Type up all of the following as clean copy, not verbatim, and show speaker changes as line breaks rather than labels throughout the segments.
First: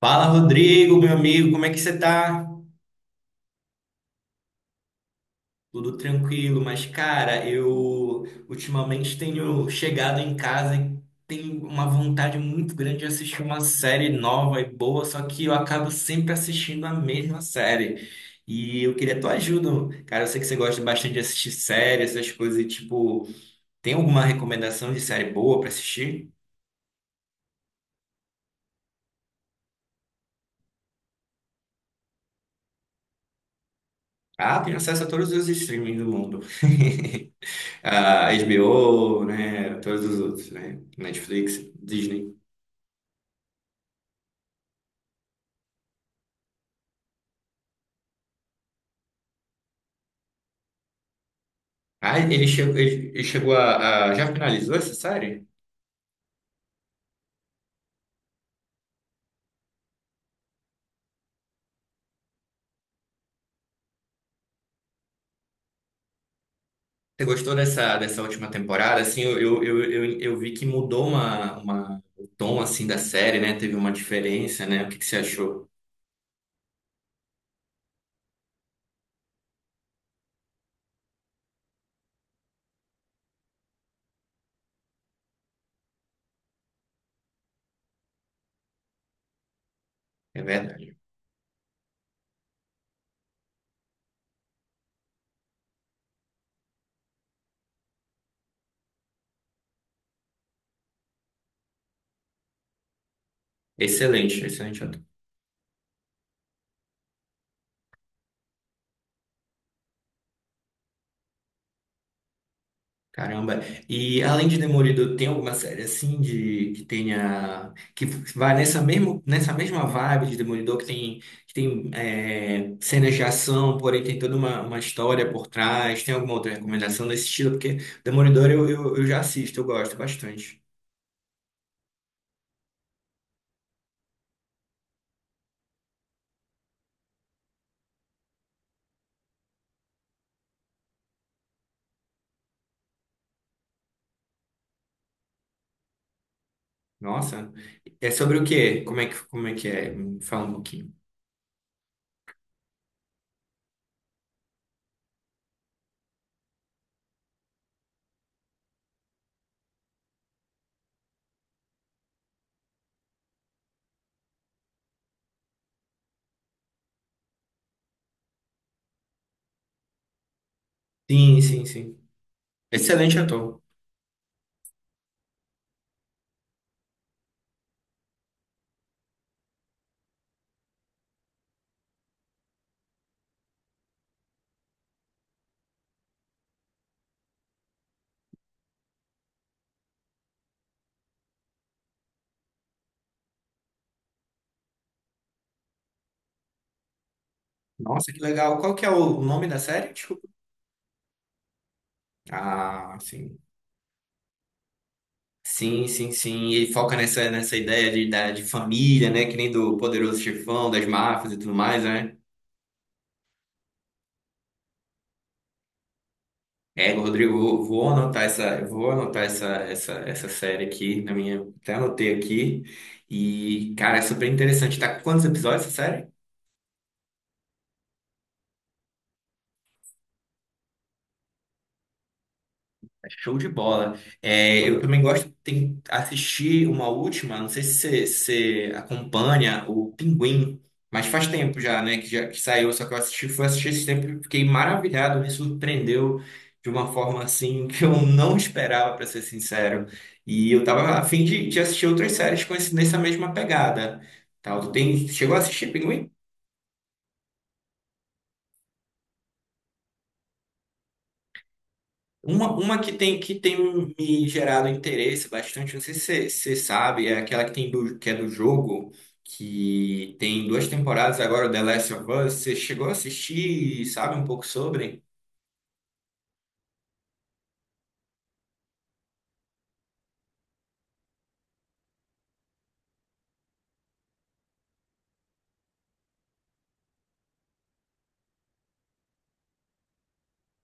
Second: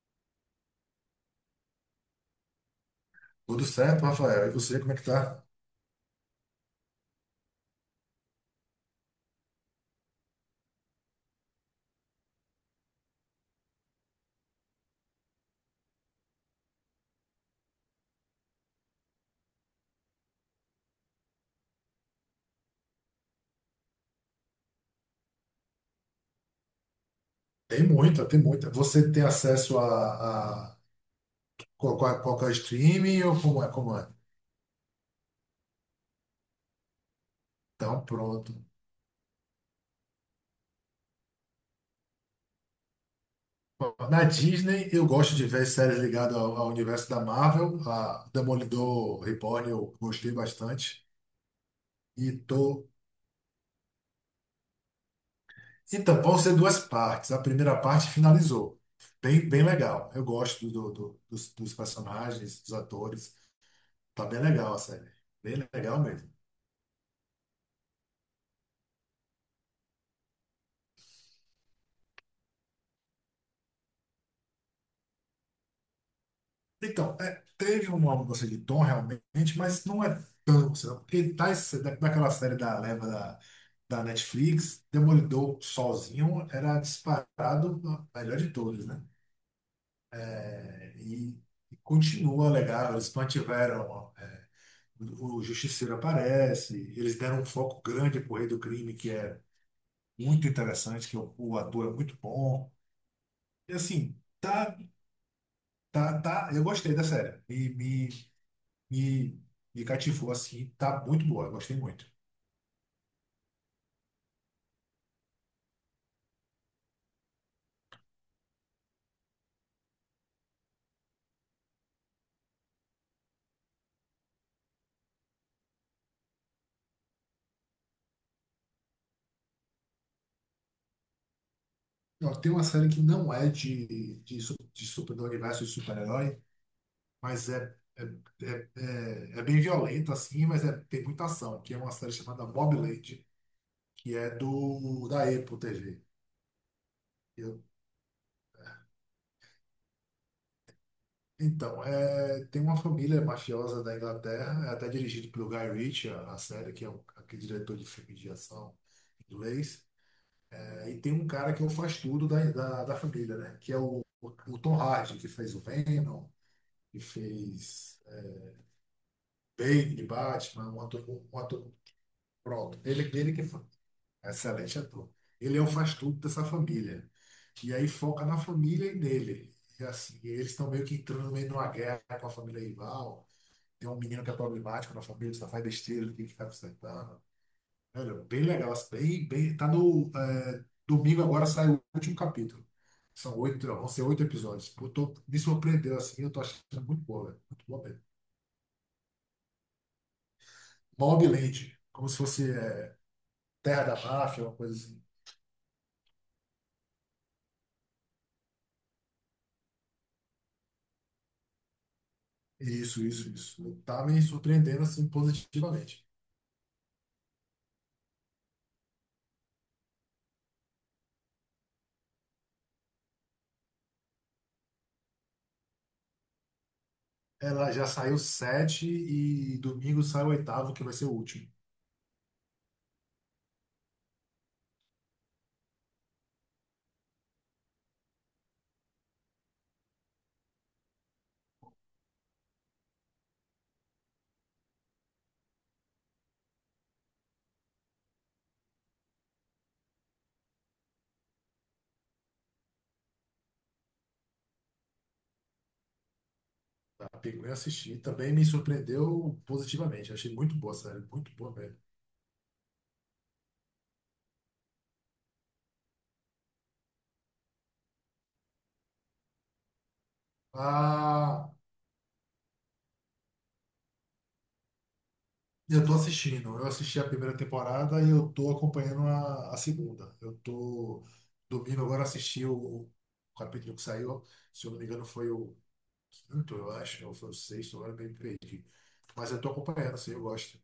Fala, Rodrigo, meu amigo, como é que você tá?
Tudo certo, Rafael? E você, como é que tá?
Tudo tranquilo, mas cara, eu ultimamente tenho chegado em casa e tenho uma vontade muito grande de assistir uma série nova e boa, só que eu acabo sempre assistindo a mesma série. E eu queria tua ajuda, cara. Eu sei que você gosta bastante de assistir séries, essas coisas, e, tipo, tem alguma recomendação de série boa pra assistir?
Tem muita, tem muita. Você tem acesso a, qual, qual que é o streaming ou como é, como é?
Ah, tenho acesso a todos os streamings do mundo.
Então,
A
pronto.
HBO, né? Todos os outros, né? Netflix, Disney.
Na Disney, eu gosto de ver séries ligadas ao, ao universo da Marvel. A Demolidor Reborn eu gostei bastante.
Ah,
E
ele chegou,
tô...
ele chegou a- Já finalizou essa série?
Então, vão ser duas partes. A primeira parte finalizou. Bem, bem legal. Eu gosto dos, dos personagens, dos atores. Tá bem legal a série. Bem legal mesmo.
Você gostou dessa, dessa última temporada? Assim, eu vi que mudou uma, o tom, assim, da série, né? Teve uma diferença, né? O que que você achou?
Então, é, teve uma mudança de tom realmente, mas não é tão, sabe? Porque tá, daquela série da leva da Netflix, Demolidor sozinho era disparado a melhor de todos, né?
É
É,
verdade.
E, e continua legal, eles mantiveram, é, o Justiceiro aparece, eles deram um foco grande pro Rei do Crime, que é muito interessante, que o ator é muito bom. E assim,
Excelente,
tá,
excelente.
tá, eu gostei da série. E e cativou assim, tá muito boa, eu gostei muito.
Caramba. E além de Demolidor, tem alguma série assim de que tenha que vai nessa mesmo nessa mesma vibe de Demolidor que tem é, cenas de ação, porém tem toda uma história por trás. Tem alguma outra recomendação nesse estilo? Porque Demolidor eu já assisto, eu gosto bastante.
Ó, tem uma série que não é de super, do universo de super-herói, mas é, é, é, é, é bem violenta assim, mas é, tem muita ação, que é uma série chamada Mobland, que é do da Apple TV.
Nossa.
Eu-
É sobre o quê? Como é que é? Me fala um pouquinho.
então, é, tem uma família mafiosa da Inglaterra, é até dirigido pelo Guy Ritchie, a série, que é um, aquele diretor de filme de ação inglês. E tem um cara que é o faz tudo da família, né? Que é o Tom Hardy, que fez o Venom, que fez é, Bane de Batman, um ator, um
Sim, sim,
ator-
sim.
pronto. Ele,
Excelente
ele que
ator.
fa- É excelente ator. Ele é o faz tudo dessa família. E aí foca na família e nele. E assim, eles estão meio que entrando no meio de uma guerra com a família rival. Tem um menino que é problemático na família, só faz besteira, ele tem que ficar consertando. Velho, bem legal. Bem, bem, tá no. É, domingo agora sai o último capítulo. São oito, vão ser oito episódios. Pô, tô, me surpreendeu assim, eu tô achando muito boa, velho. Muito boa mesmo.
Nossa, que legal. Qual que é o nome da série? Desculpa.
Mobland, como se fosse é,
Ah, sim.
Terra da Máfia, uma coisa assim.
Sim, sim, sim. E ele foca nessa, nessa ideia de, da, de família, né? Que nem do Poderoso Chefão, das máfias e tudo mais, né?
Isso, isso, isso. Tá me surpreendendo assim positivamente.
É, Rodrigo, vou anotar essa, eu vou anotar essa, essa, essa série aqui na minha. Até anotei aqui. E, cara, é super interessante. Tá com quantos episódios essa série?
Ela já saiu sete e domingo sai o oitavo, que vai ser o último.
Show de bola. É, eu também gosto de assistir uma última, não sei se você acompanha o Pinguim, mas faz tempo já, né, que já que saiu, só que eu assisti, fui assistir esse tempo e fiquei maravilhado, me surpreendeu de uma forma assim que eu não esperava, para ser sincero. E eu tava a fim de assistir outras séries com esse, nessa mesma pegada. Tal, tu tem, chegou a assistir Pinguim?
Tá? Peguei e assisti. Também me surpreendeu positivamente. Achei muito boa, sério. Muito boa mesmo.
Uma que tem um, me gerado interesse bastante, não sei se você sabe, é aquela que tem do, que é do jogo, que tem duas temporadas agora,
Ah,
The Last of Us. Você chegou a assistir e sabe um pouco sobre?
eu tô assistindo. Eu assisti a primeira temporada e eu tô acompanhando a segunda. Eu tô domingo agora assisti o capítulo que saiu. Se eu não me engano, foi o quinto, eu acho, ou foi o sexto, agora eu me perdi. Mas eu tô acompanhando, assim, eu gosto.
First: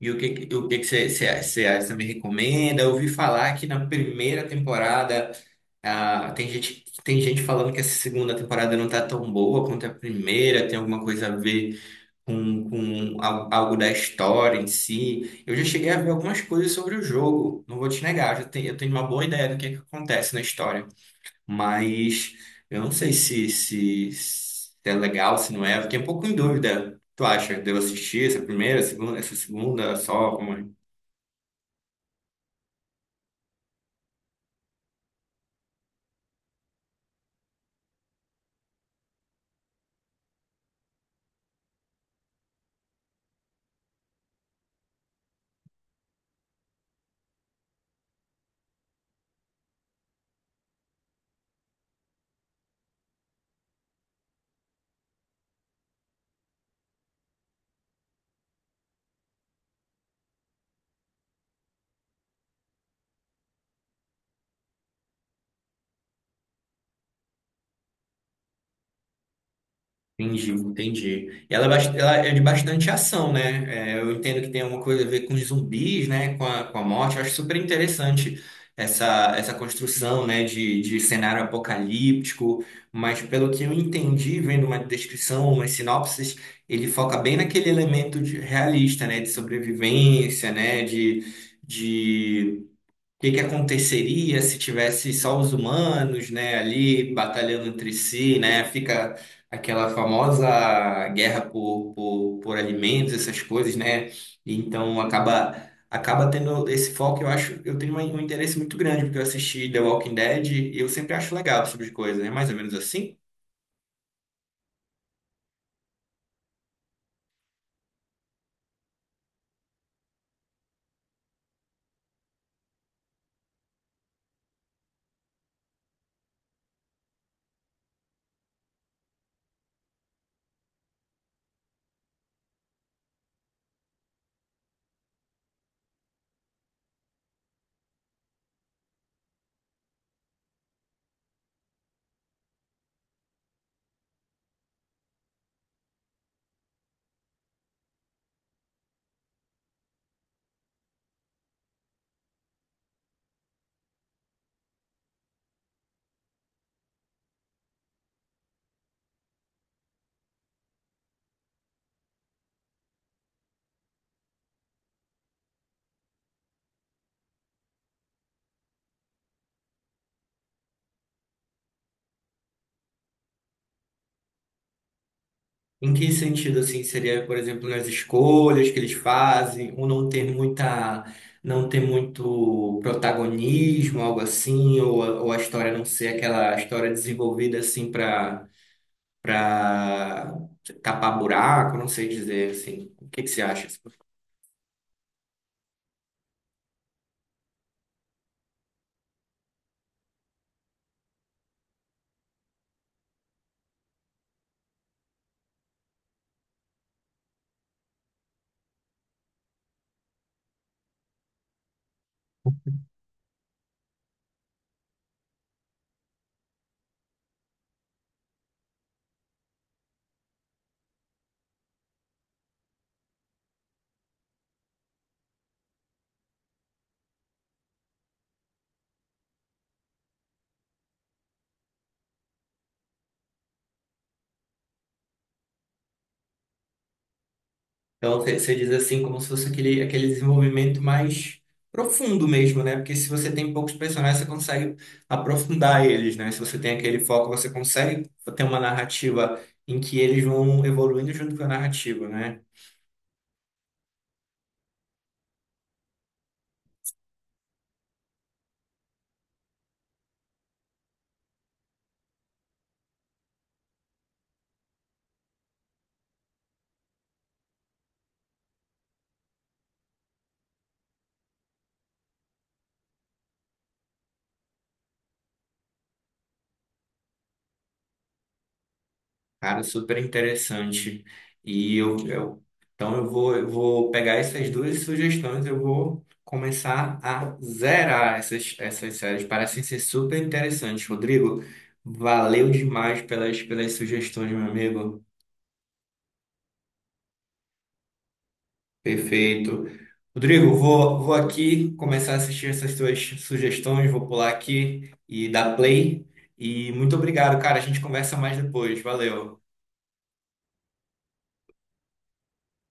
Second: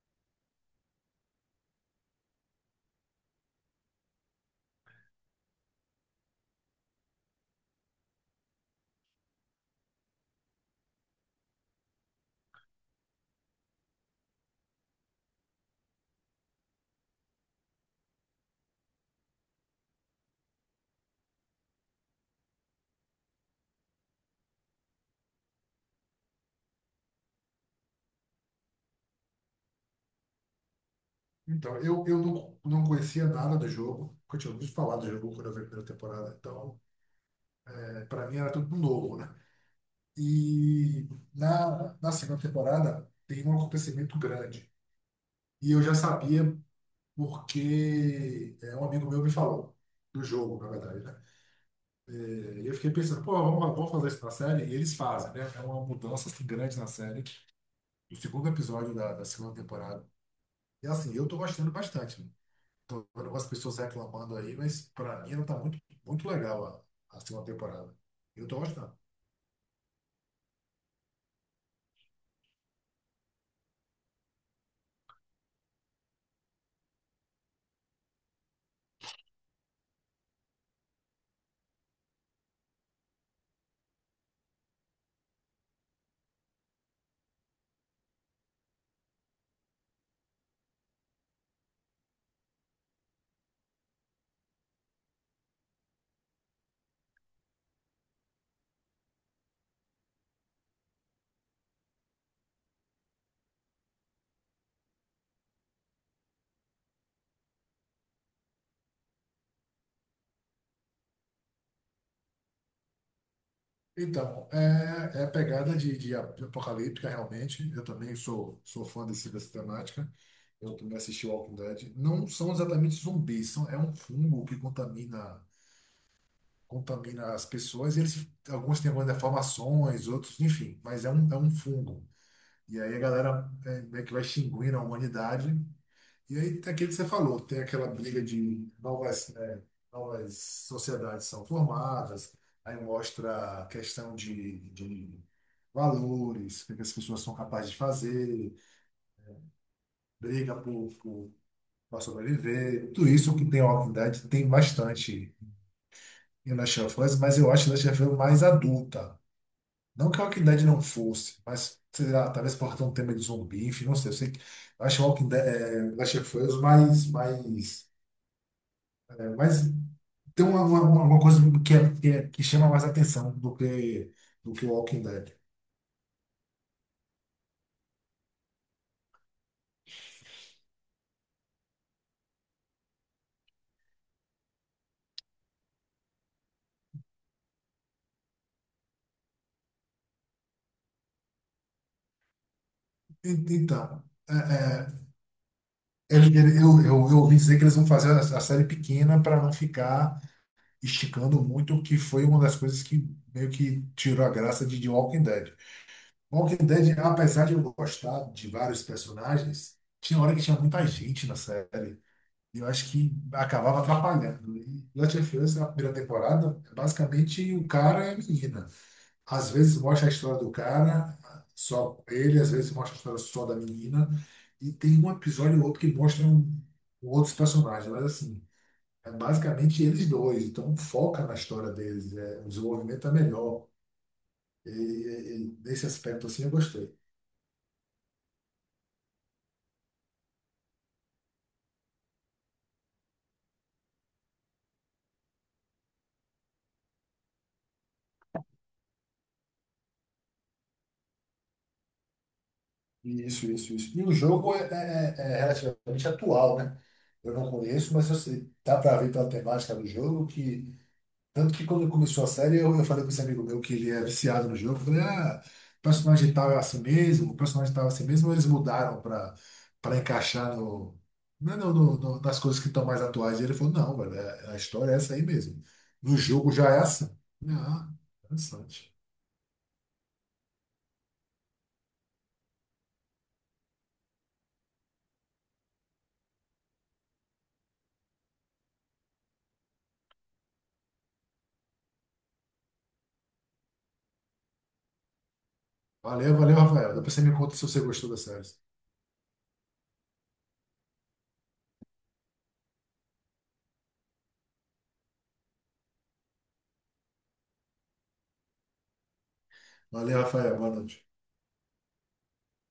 E o que, que você me recomenda? Eu ouvi falar que na primeira temporada, ah, tem gente falando que essa segunda temporada não tá tão boa quanto a primeira, tem alguma coisa a ver com al- algo da história em si. Eu já cheguei a ver algumas coisas sobre o jogo, não vou te negar, eu já tenho, eu tenho uma boa ideia do que é que acontece na história, mas eu não sei se, se, se é legal, se não é, eu fiquei um pouco em dúvida. Tu acha? Devo assistir essa primeira, essa segunda, só?
Então, eu não, não conhecia nada do jogo, porque eu tinha ouvido falar do jogo quando eu vi a primeira temporada. Então, é, para mim era tudo novo, né? E na segunda temporada tem um acontecimento grande. E eu já sabia porque é, um amigo meu me falou do jogo, na verdade, né? É, e eu fiquei pensando, pô, vamos, vamos fazer isso na série? E eles fazem, né? É uma mudança assim, grande na série, no segundo episódio da segunda temporada. E assim, eu tô gostando bastante. Né? Tô vendo algumas pessoas reclamando aí, mas pra mim não tá muito, muito legal a segunda temporada. Eu tô gostando.
Entendi, entendi. E ela, é bast- ela é de bastante ação, né? É, eu entendo que tem alguma coisa a ver com os zumbis, né? Com a morte. Eu acho super interessante essa, essa construção, né? De cenário apocalíptico. Mas pelo que eu entendi, vendo uma descrição, umas sinopses, ele foca bem naquele elemento de- realista, né? De sobrevivência, né? De o que que aconteceria se tivesse só os humanos, né, ali batalhando entre si, né? Fica aquela famosa guerra por alimentos, essas coisas, né? Então acaba acaba tendo esse foco, eu acho, eu tenho um um interesse muito grande porque eu assisti The Walking Dead e eu sempre acho legal esse tipo de coisa, né? Mais ou menos assim.
Então, é, é pegada de apocalíptica, realmente. Eu também sou, sou fã desse, dessa temática. Eu também assisti Walking Dead. Não são exatamente zumbis, são, é um fungo que contamina, contamina as pessoas. E eles, alguns têm algumas deformações, outros, enfim, mas é um fungo. E aí a galera é, meio que vai extinguindo a humanidade. E aí tem aquilo que você falou, tem aquela briga de novas, né, novas sociedades são formadas, aí mostra a questão de valores, o que é que as pessoas são capazes de fazer, briga para sobreviver, tudo isso que tem a Walking Dead tem bastante em Last of Us, mas eu acho Last of Us mais adulta. Não que a Walking Dead não fosse, mas sei lá, talvez por ter um tema de zumbi, enfim, não sei, eu sei que eu acho Walking Dead, eh, Last of Us mais, mais é, mas tem uma coisa que, é, que chama mais atenção do que o Walking Dead.
Em que sentido, assim, seria, por exemplo, nas escolhas que eles fazem, ou não ter muita, não ter muito protagonismo, algo assim, ou a história não ser aquela história desenvolvida, assim, para para tapar buraco, não sei dizer, assim. O que que você acha?
Então, é, é, eu, eu ouvi dizer que eles vão fazer a série pequena para não ficar esticando muito, que foi uma das coisas que meio que tirou a graça de Walking Dead. Walking Dead, apesar de eu gostar de vários personagens, tinha hora que tinha muita gente na série. E eu acho que acabava atrapalhando. E Last of Us, na primeira temporada, é basicamente o cara e a menina. Às vezes mostra a história do cara, só ele, às vezes mostra a história só da menina. E tem um episódio ou outro que mostra um, um outros personagens, mas assim, é basicamente eles dois. Então foca na história deles, é, o desenvolvimento é melhor. E, e nesse aspecto assim eu gostei.
Então, você diz assim, como se fosse aquele, aquele desenvolvimento mais profundo mesmo, né? Porque se você tem poucos personagens, você consegue aprofundar eles, né? Se você tem aquele foco, você consegue ter uma narrativa em que eles vão evoluindo junto com a narrativa, né?
Isso, isso, isso. E o jogo é, é relativamente atual, né? Eu não conheço, mas eu sei. Dá para ver pela temática do jogo que tanto que quando começou a série, eu falei com esse amigo meu que ele é viciado no jogo. Eu falei, ah, o personagem tal é assim mesmo, o personagem tal é assim mesmo. Ou eles mudaram para para encaixar no, né, no, nas coisas que estão mais atuais. E ele falou, não, velho, é- a história é essa aí mesmo. No jogo já é assim. Ah, interessante.
Cara, super interessante. E eu então eu vou pegar essas duas sugestões, eu vou começar a zerar essas, essas séries. Parecem ser super interessantes. Rodrigo, valeu demais pelas, pelas sugestões, meu amigo.
Valeu, valeu, Rafael. Depois você me conta se você gostou da série.
Perfeito. Rodrigo, vou, vou aqui começar a assistir essas suas sugestões, vou pular aqui e dar play. E muito obrigado, cara. A gente conversa mais depois. Valeu.
Valeu, Rafael. Boa noite.